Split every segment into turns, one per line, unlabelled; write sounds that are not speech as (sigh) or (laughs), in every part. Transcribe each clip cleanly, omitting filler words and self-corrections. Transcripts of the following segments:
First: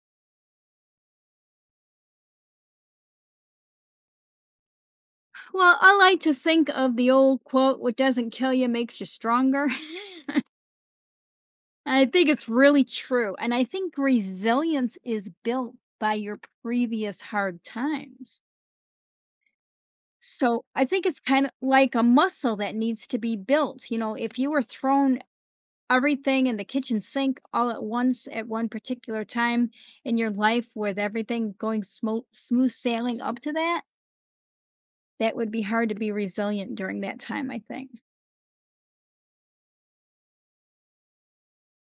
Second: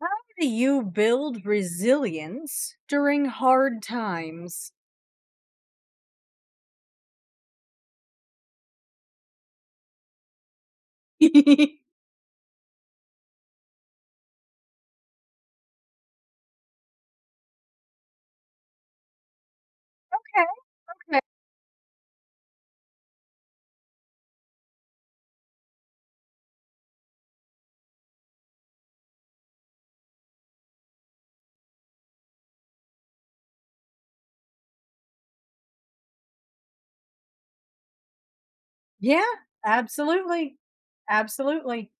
How do you build resilience during hard times?
Well, I like to think of the old quote, what doesn't kill you makes you stronger. (laughs) I think it's really true. And I think resilience is built by your previous hard times.
Okay,
So I think
okay.
it's kind of like a muscle that needs to be built. You know, if you were thrown everything in the kitchen sink all at once at one particular time in your life with everything going smooth sailing up to that, that would be hard to be resilient during that time, I think.
Yeah, absolutely. Absolutely.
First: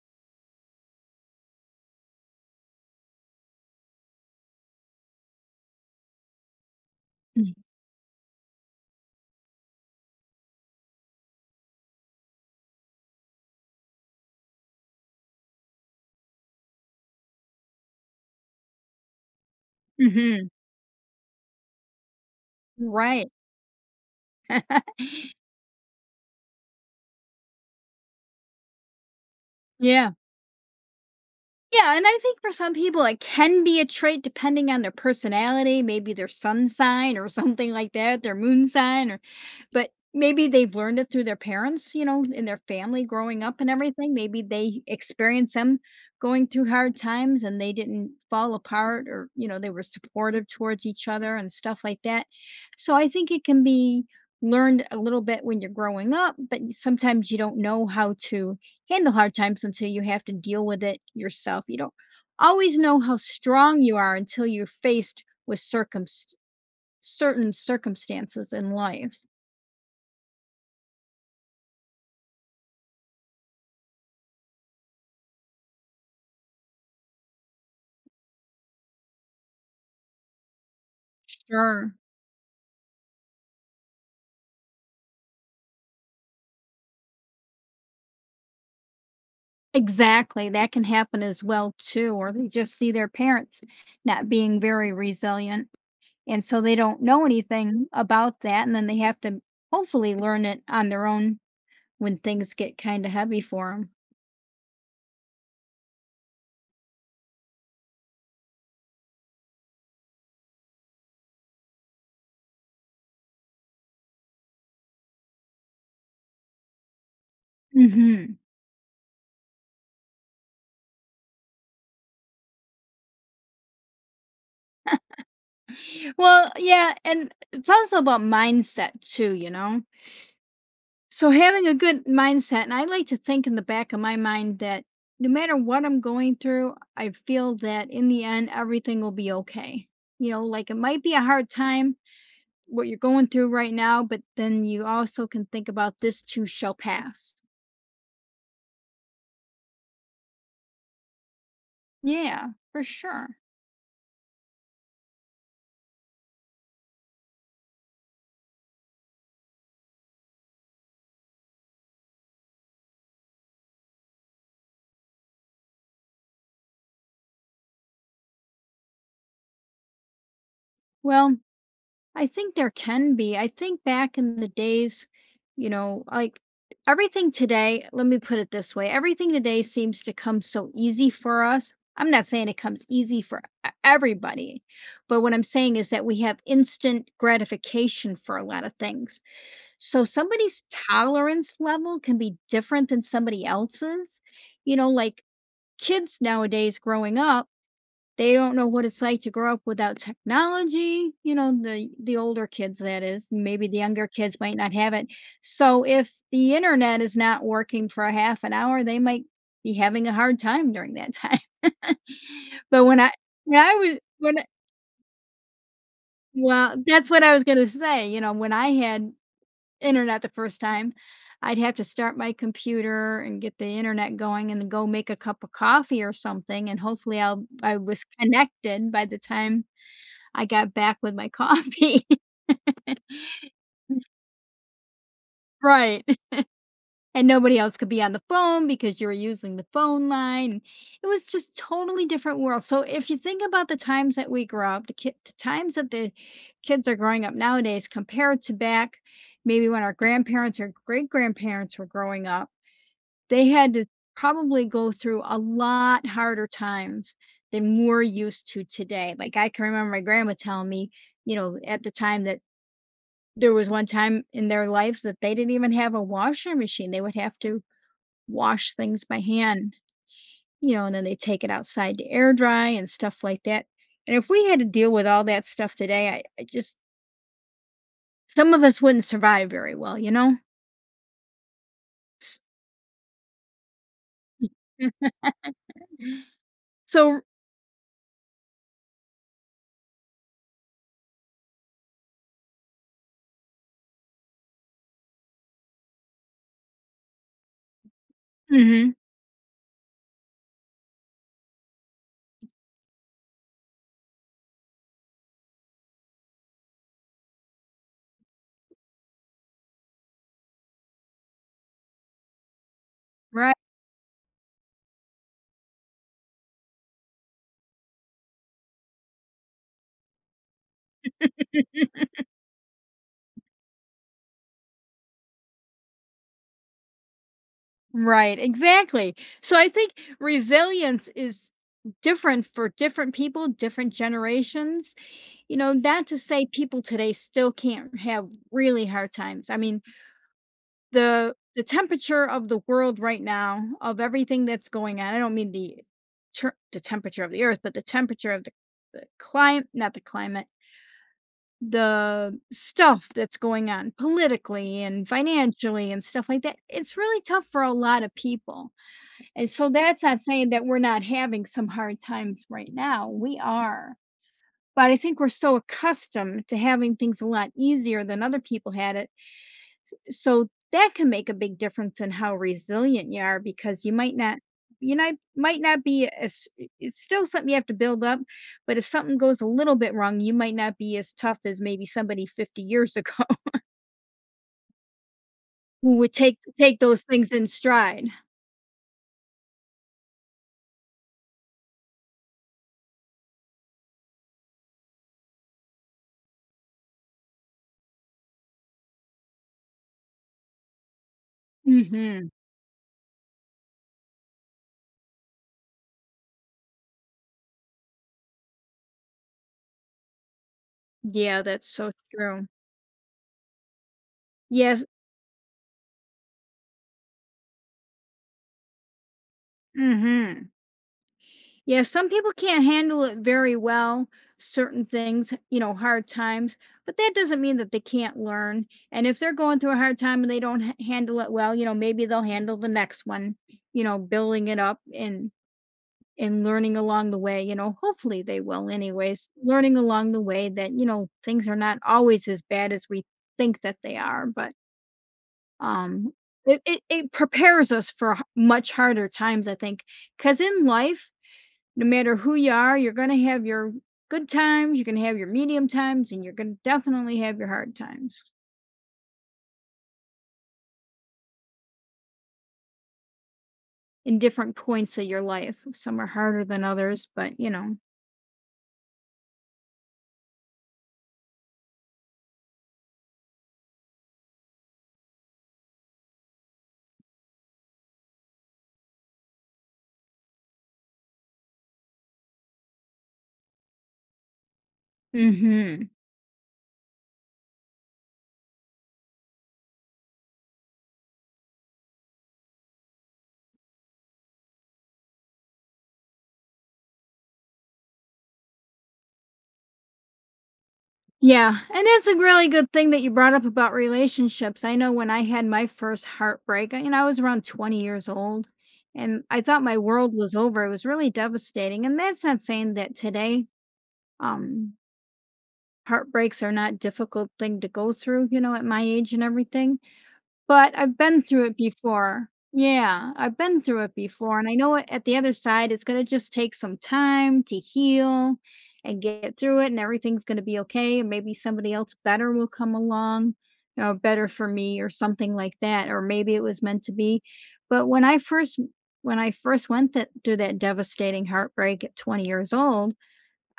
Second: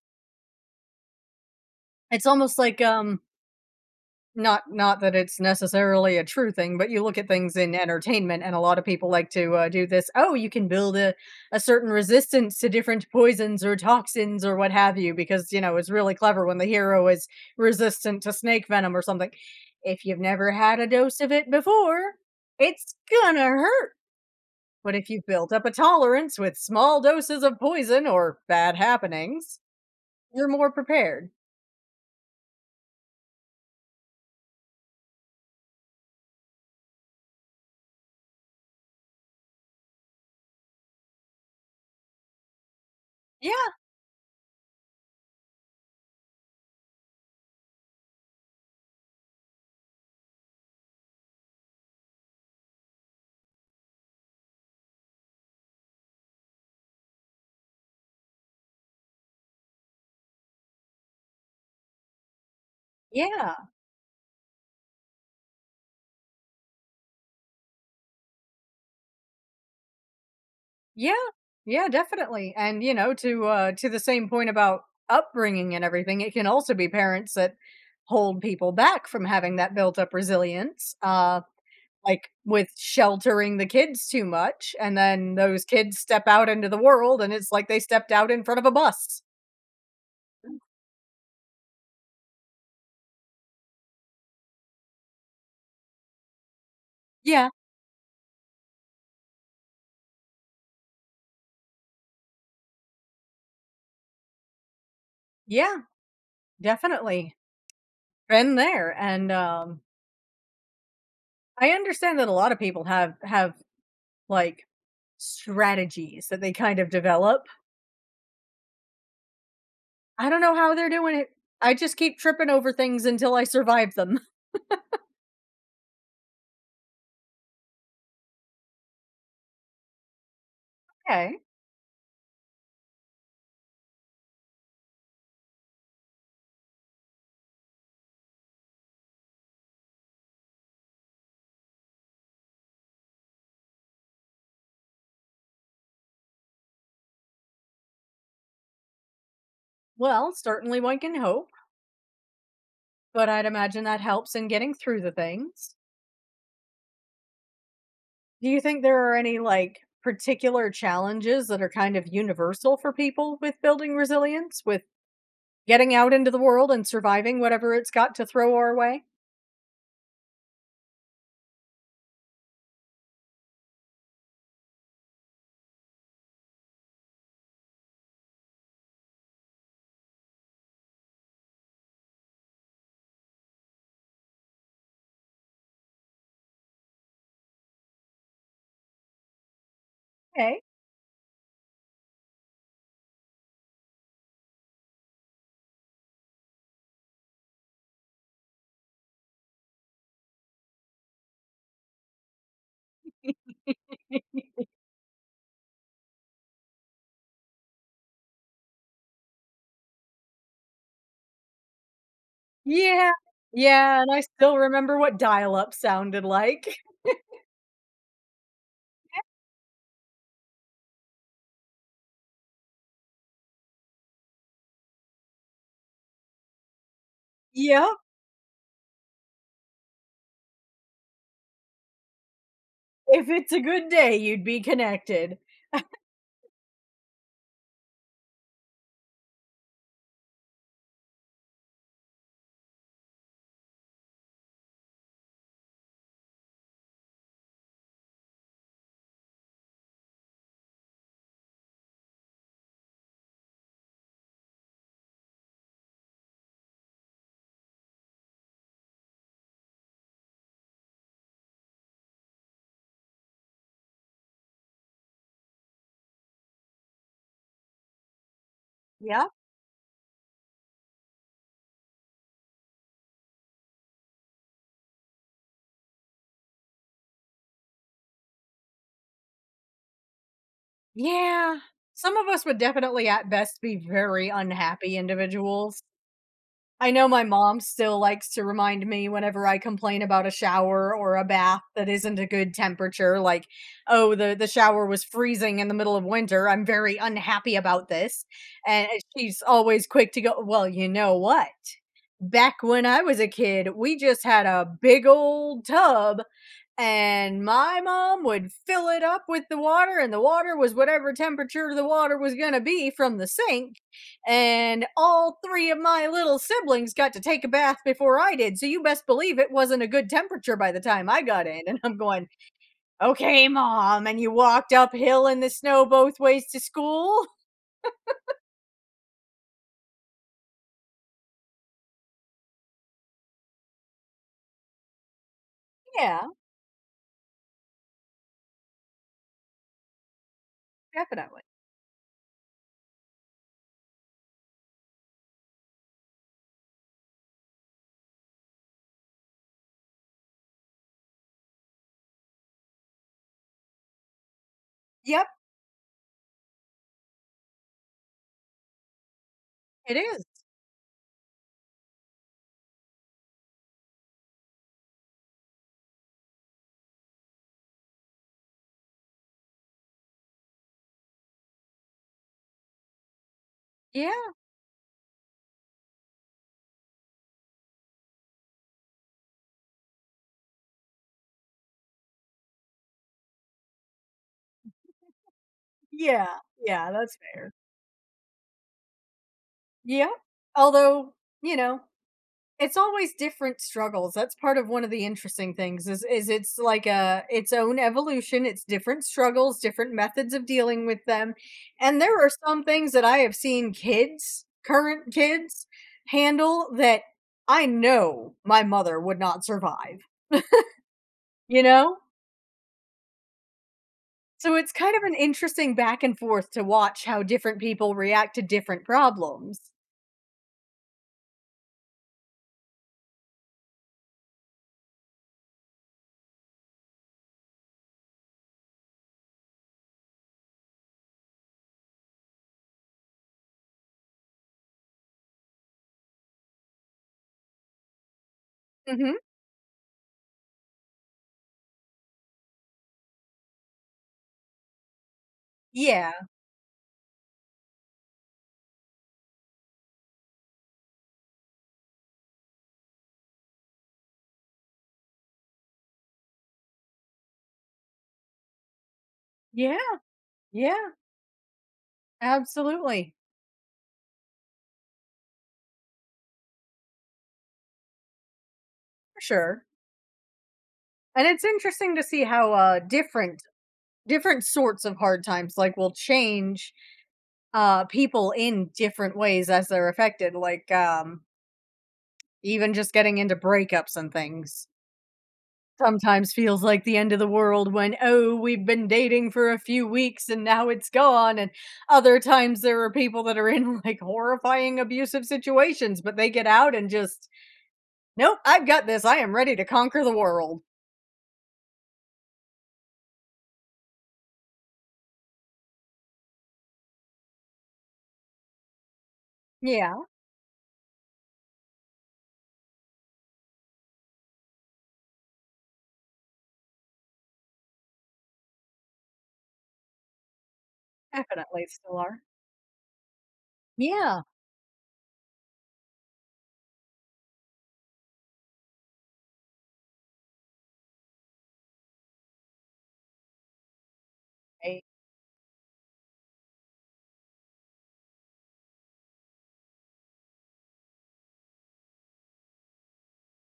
It's almost like not that it's necessarily a true thing, but you look at things in entertainment and a lot of people like to do this. Oh, you can build a certain resistance to different poisons or toxins or what have you because, you know, it's really clever when the hero is resistant to snake venom or something. If you've
Hmm.
never had a dose of it before, it's
Right.
gonna hurt. But if
(laughs)
you've built up a tolerance with small doses of poison or bad happenings,
Yeah.
you're more prepared.
Yeah, and I think for some people it can be a trait depending on their personality, maybe their sun sign or (laughs) something like that, their moon sign or but maybe they've learned it through their parents, you know, in their family growing up and
Yeah,
everything. Maybe they experienced them going through hard times and they didn't fall apart or, you know, they were supportive towards each other and stuff like that. So I think it can be learned a little bit when you're growing up, but sometimes you don't know how to handle hard times until you have to deal with it yourself. You don't always know how
yeah,
strong you are until you're faced with certain circumstances in life.
yeah, yeah, definitely. And you know, to the same point about upbringing and everything, it can also be parents that hold people back from having that built up resilience.
Sure.
Like with sheltering the kids too much, and then those kids step out into the world, and it's like they stepped out in front of a bus.
Exactly. That can happen as well, too. Or they just see their parents not being very resilient. And so they don't know
Yeah,
anything about that. And then they have to hopefully learn it on their own when things get kind of heavy for
yeah, definitely been there, and I understand that a lot of people have, like, strategies that they kind of develop.
them. Hmm.
I don't know how they're doing it. I just keep tripping over things until I survive them. (laughs)
Well, yeah. And it's also about mindset, too, you know? So
Okay.
having a good mindset, and I like to think in the back of my mind that no matter what I'm going through, I feel that in the end, everything will be okay. You know, like it might be a hard time what you're going through right now, but then you also can think about this too shall pass.
Well, certainly one can hope,
Yeah, for
but
sure.
I'd imagine that helps in getting through the things. Do you think there are any, like, particular challenges that are kind of universal for people with building resilience, with getting out into the world and surviving whatever it's got to throw our way?
Well, I think there can be. I think back in the days, you know, like everything today, let me put it this way everything today seems to come so easy for us. I'm not saying it comes easy for everybody, but what I'm saying is that we have instant gratification for a lot of things. So
Okay.
somebody's tolerance level can be different than somebody else's. You know, like kids nowadays growing up they don't know what it's like to grow up without technology, you know, the older kids that is, maybe the younger kids might not have it. So if the internet is not working for a half an hour, they might be having a hard time during that time. (laughs) But when
Yeah,
I when I was
yeah, and I
when I
still remember what dial-up sounded
well,
like. (laughs)
that's what I was gonna say, you know, when I had internet the first time, I'd have to start my computer and get the internet going and then go make a cup of coffee or something, and hopefully I
Yep,
was connected by the time I got back with my coffee. (laughs)
if it's a good day, you'd be connected.
Right, and nobody else could be on the phone because you were using the phone line. It was just totally different world. So if you think about the times that we grew up, the times that the kids are growing up nowadays compared to back maybe when our grandparents or great-grandparents were growing up, they had to probably go through a lot harder times than we're used to today. Like, I can remember my grandma telling me, you know, at the time that there was one time in their lives that they didn't even have a washer machine, they would have to wash things by
Yep.
hand, you know, and then they take it outside to air dry and stuff like that, and if we had to deal with all that stuff today, I just some of us wouldn't survive very well, you know?
Yeah, some of
S
us would definitely at best be very unhappy
mm,
individuals. I know
so.
my mom still likes to remind me whenever I complain about a shower or a bath that isn't a good temperature, like, "Oh, the shower was freezing in the middle of winter, I'm very unhappy about this," and
Mhm,
and she's always quick to go, "Well, you know what? Back when I was a kid, we just had a big old tub, and my mom would fill it up with the water, and the water was whatever temperature the water was going to be from the
right,
sink. And all three of my little siblings got to take a bath before I did. So you best believe it wasn't a good temperature by the time I got in." And I'm going, okay, mom. And you walked uphill in the snow both ways to school.
right, exactly, so I think resilience is different for different people, different generations, you know, not to
Yeah,
say people today still can't have really hard times, I mean, the
definitely.
the temperature of the world right now, of everything that's going on. I don't mean the the temperature of the earth, but the temperature of the climate, not the climate, the stuff that's going on politically and
Yep,
financially and stuff like that. It's really tough for a lot of people. And so
it
that's not
is.
saying that we're not having some hard times right now. We are. But I think we're so accustomed to having things a lot easier than other people had it so that can make a big difference in how resilient you are because you might
Yeah,
not you know, might not be as it's still something you have to build up, but if something goes a little bit wrong, you might not be as tough as maybe somebody 50 years ago (laughs) who would
yeah,
take
yeah,
those
that's
things in
fair.
stride.
Yeah, although, you know, it's always different struggles. That's part of one of the interesting things is it's like a its own evolution, it's different struggles, different methods of dealing with them. And there are
Mhm.
some things that I have seen kids, current kids, handle that I know my mother would not survive. (laughs)
Yeah,
You
that's so
know?
true.
So it's
Yes.
kind of an interesting back and forth to watch how different people react to different problems.
Mhm. Yeah, some people can't handle it very well, certain things, you know, hard times, but that doesn't mean that they can't learn. And if they're going through a hard time and they don't handle it well, you know, maybe they'll handle the next one, you know, building it up and learning along the way, you know, hopefully they will
Mhm.
anyways, learning along the way that, you know, things are not always as bad as we think that they are, but um
Yeah.
it prepares us for much harder times, I think. Because in life, no matter who you are, you're going to have your good times, you're going to have your medium times, and you're going to definitely have your hard times
Yeah. Yeah. Absolutely.
in different points of your life. Some are harder than others, but you know.
For sure. And it's interesting to see how different different sorts of hard times like will change people in different ways as they're affected. Like even just getting into breakups and things
Mhm.
sometimes feels like the end of the world when, oh, we've been dating for a few weeks and now it's gone. And other times there are people that are in (laughs) like horrifying abusive situations, but they get out and just, nope, I've got this, I am ready to conquer the world.
Yeah, and that's a really good thing that you brought up about relationships. I know when I had my first heartbreak, you know, I was around 20 years old and I thought my
Yeah.
world was over. It was really devastating. And that's not saying that today um heartbreaks are not difficult thing to go through, you know, at my age and everything but I've been through it
Definitely still are.
before. Yeah, I've been through it
Yeah.
before, and I know it at the other side, it's gonna just take some time to heal and get through it, and everything's gonna be okay, and maybe somebody else better will come along, you know, better for me
Right.
or something like that, or maybe it was meant to be. But when I first went that through that devastating heartbreak at 20 years old,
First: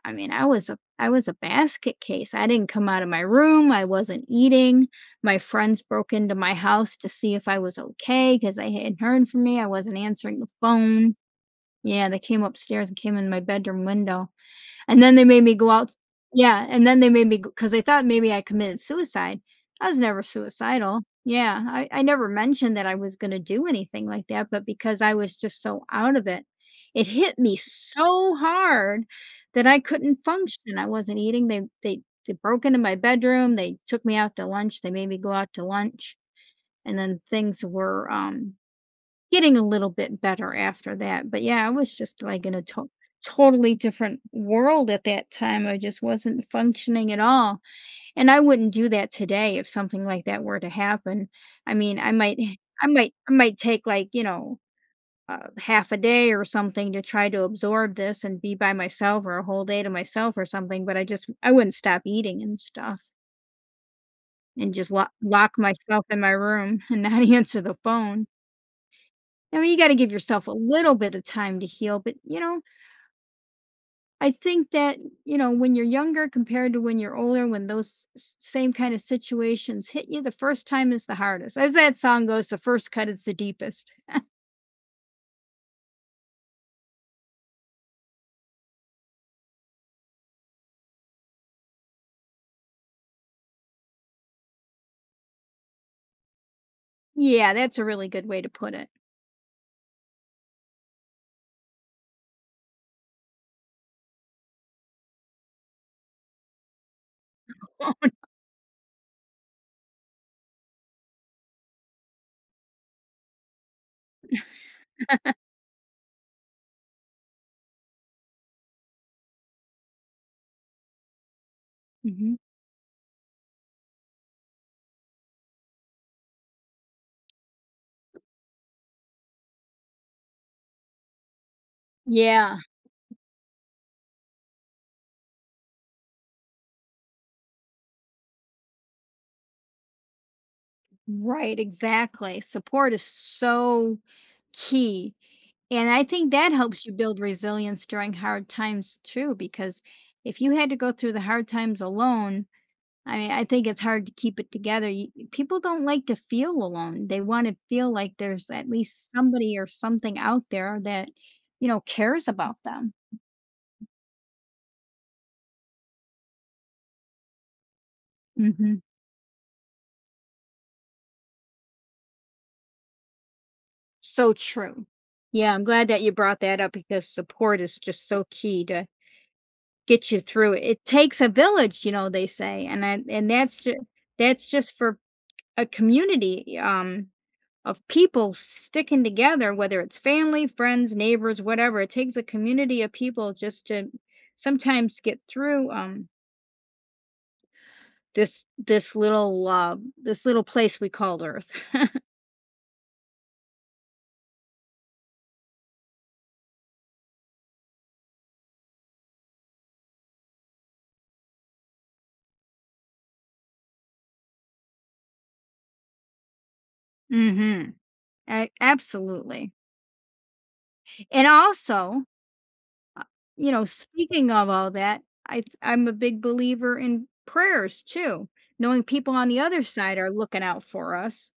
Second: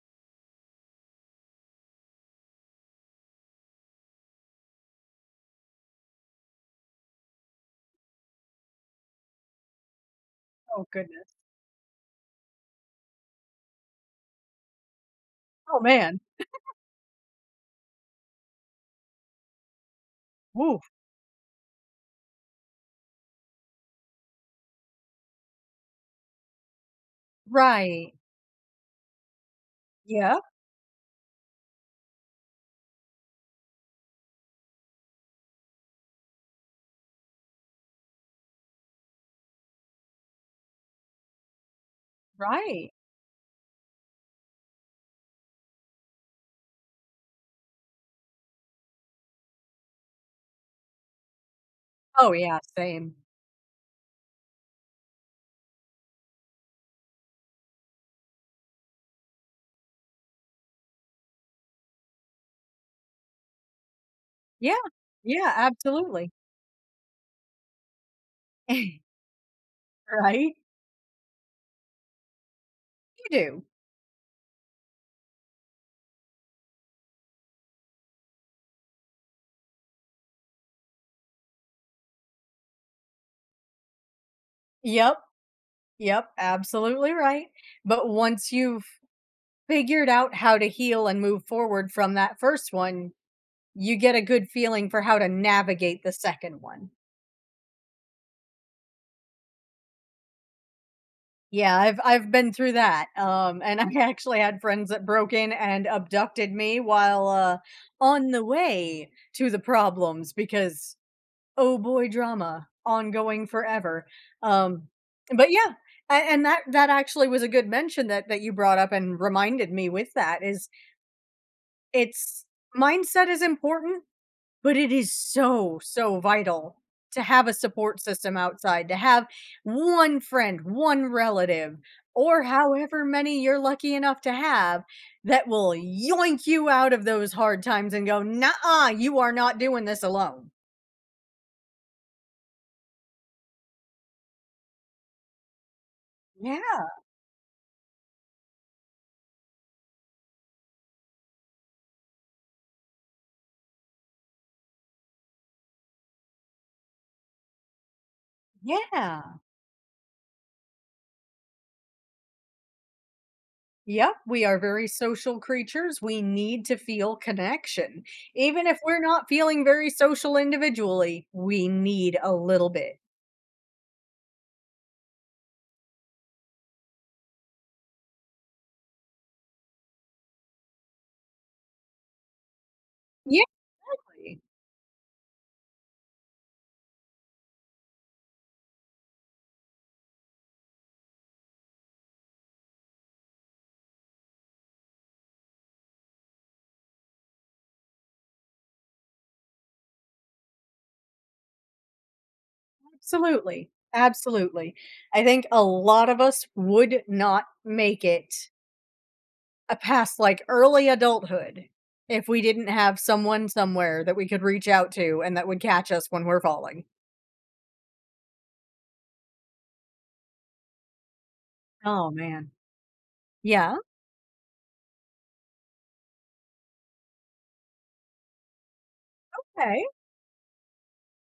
I mean, I was a basket case. I didn't come out of my room. I wasn't eating. My friends broke into my house to see if I was okay because I hadn't heard from me. I wasn't answering the
Oh,
phone.
goodness.
Yeah, they came upstairs and came in my bedroom window. And then they made me go
Oh,
out
man.
yeah, and then they made me because they thought maybe I committed suicide. I was never
Woo.
suicidal. Yeah, I never mentioned that I was gonna do anything like that, but because I was just so out of it, it hit me
Right.
so hard that I couldn't
Yeah.
function. I wasn't eating. They broke into my bedroom, they took me out to lunch, they made me go out to lunch, and then things were, getting a little bit better after that, but yeah, I was just, like, in a to
Right.
totally different world at that time, I just wasn't functioning at all, and I wouldn't do that today if something like that were to happen. I mean, I
Oh,
might
yeah,
(laughs) I might
same.
I might take, like, you know, half a day or something to try to absorb this and be by myself or a whole day to myself or something, but I wouldn't stop eating and stuff and
Yeah.
just lock
Yeah,
lock myself in
absolutely.
my room and not (laughs) answer the phone.
(laughs) Right.
I mean, you gotta give
You.
yourself a
Right?
little bit of time to heal, but, you know,
Do.
I think that, you know, when you're younger compared to when you're older, when those s same kind of situations hit you, the first time is the hardest. As that song goes, "The first cut is the deepest." (laughs)
Yep. Yep. Absolutely right. But once you've figured out how to heal and move forward from that first one, you get a good feeling for how to navigate the second one.
Yeah, that's a really good way to put it.
Yeah, I've been through that, and (laughs) I actually had friends that broke in and abducted me while, on the way to the problems because, oh boy, drama ongoing forever, um, but yeah, a and that actually was a good mention that you brought up and reminded me with that is
Mhm.
it's mindset is important, but it is so, so vital to have a support system outside, to have one friend, one relative, or
Yeah.
however many you're lucky enough to have that will yoink you out of those hard times and go, nah, you are not doing this alone.
Right, exactly. Support is so key, and I think that
Yeah,
helps you build resilience during hard times too, because if you had to go through the hard times alone I mean, I think it's hard to keep it together. You, people don't like to feel alone. They want to feel like there's at least
yeah.
somebody or something out there that, you know, cares about them.
Yep, we are very social creatures. We need to feel connection. Even if
Hmm.
we're not feeling very social individually, we need a little bit.
So true. Yeah, I'm glad that you brought that up because support is just so key to get you through it. It takes a village, you know, they say, and
Yeah.
that's just for a community. Of people sticking together, whether it's family, friends, neighbors, whatever. It takes a community of people just to sometimes get through this little this little place we called Earth. (laughs)
Absolutely, absolutely. I think a lot of us would not make it, a past, like, early adulthood if we didn't have someone somewhere that we could reach out to and that would catch us when we're falling.
Mhm. Absolutely. And also,
Oh, man.
uh, you know,
Yeah,
speaking of all that, I'm a big believer in prayers too. Knowing people on the other
okay,
side are looking out for us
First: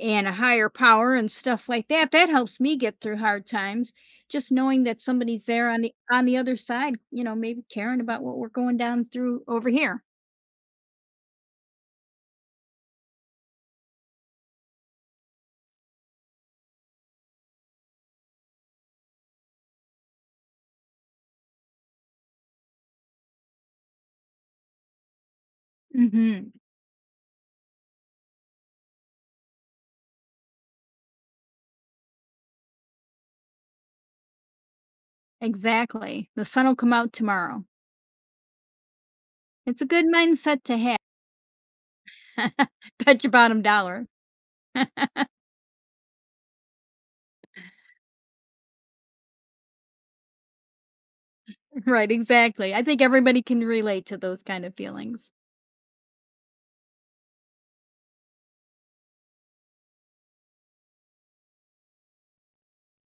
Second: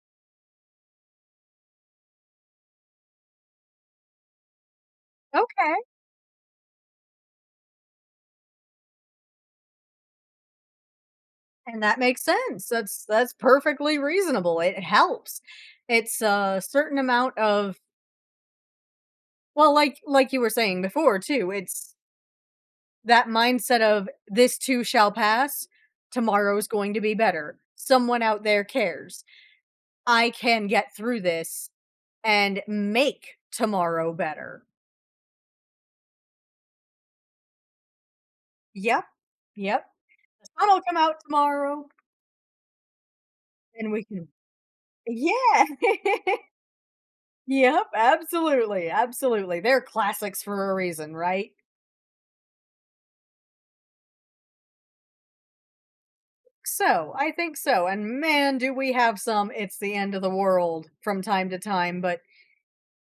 and a higher power and stuff like that. That helps me get through hard times. Just knowing that somebody's there
okay,
on the other side, you know, maybe caring about what we're going down through over here.
and that makes sense. That's perfectly reasonable. It helps. It's a certain amount of, well, like you were saying before too, it's that mindset of, this too shall pass,
Hmm.
tomorrow's going to be better. Someone out there cares. I can get through this and make tomorrow better.
Exactly. The sun will come out tomorrow.
Yep.
It's a
Yep.
good
The
mindset to
sun'll come
have.
out tomorrow
(laughs) Bet your bottom
and we
dollar. (laughs)
can. Yeah. (laughs) Yep, absolutely, absolutely. They're classics for a reason, right?
Right, exactly. I think everybody can relate to those kind of feelings.
So, I think so, and man, do we have some, it's the end of the world from time to time, but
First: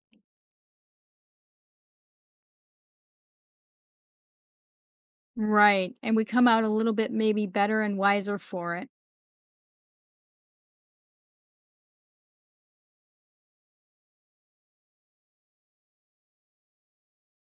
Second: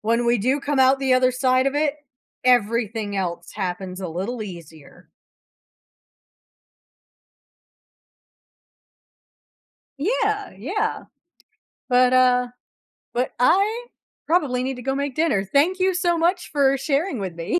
when we do come out the other side of it, everything else happens a little easier.
Right. And we come out a little bit maybe better and wiser for it.
Yeah, yeah. But uh but I probably need to go make dinner. Thank you so much for sharing with me.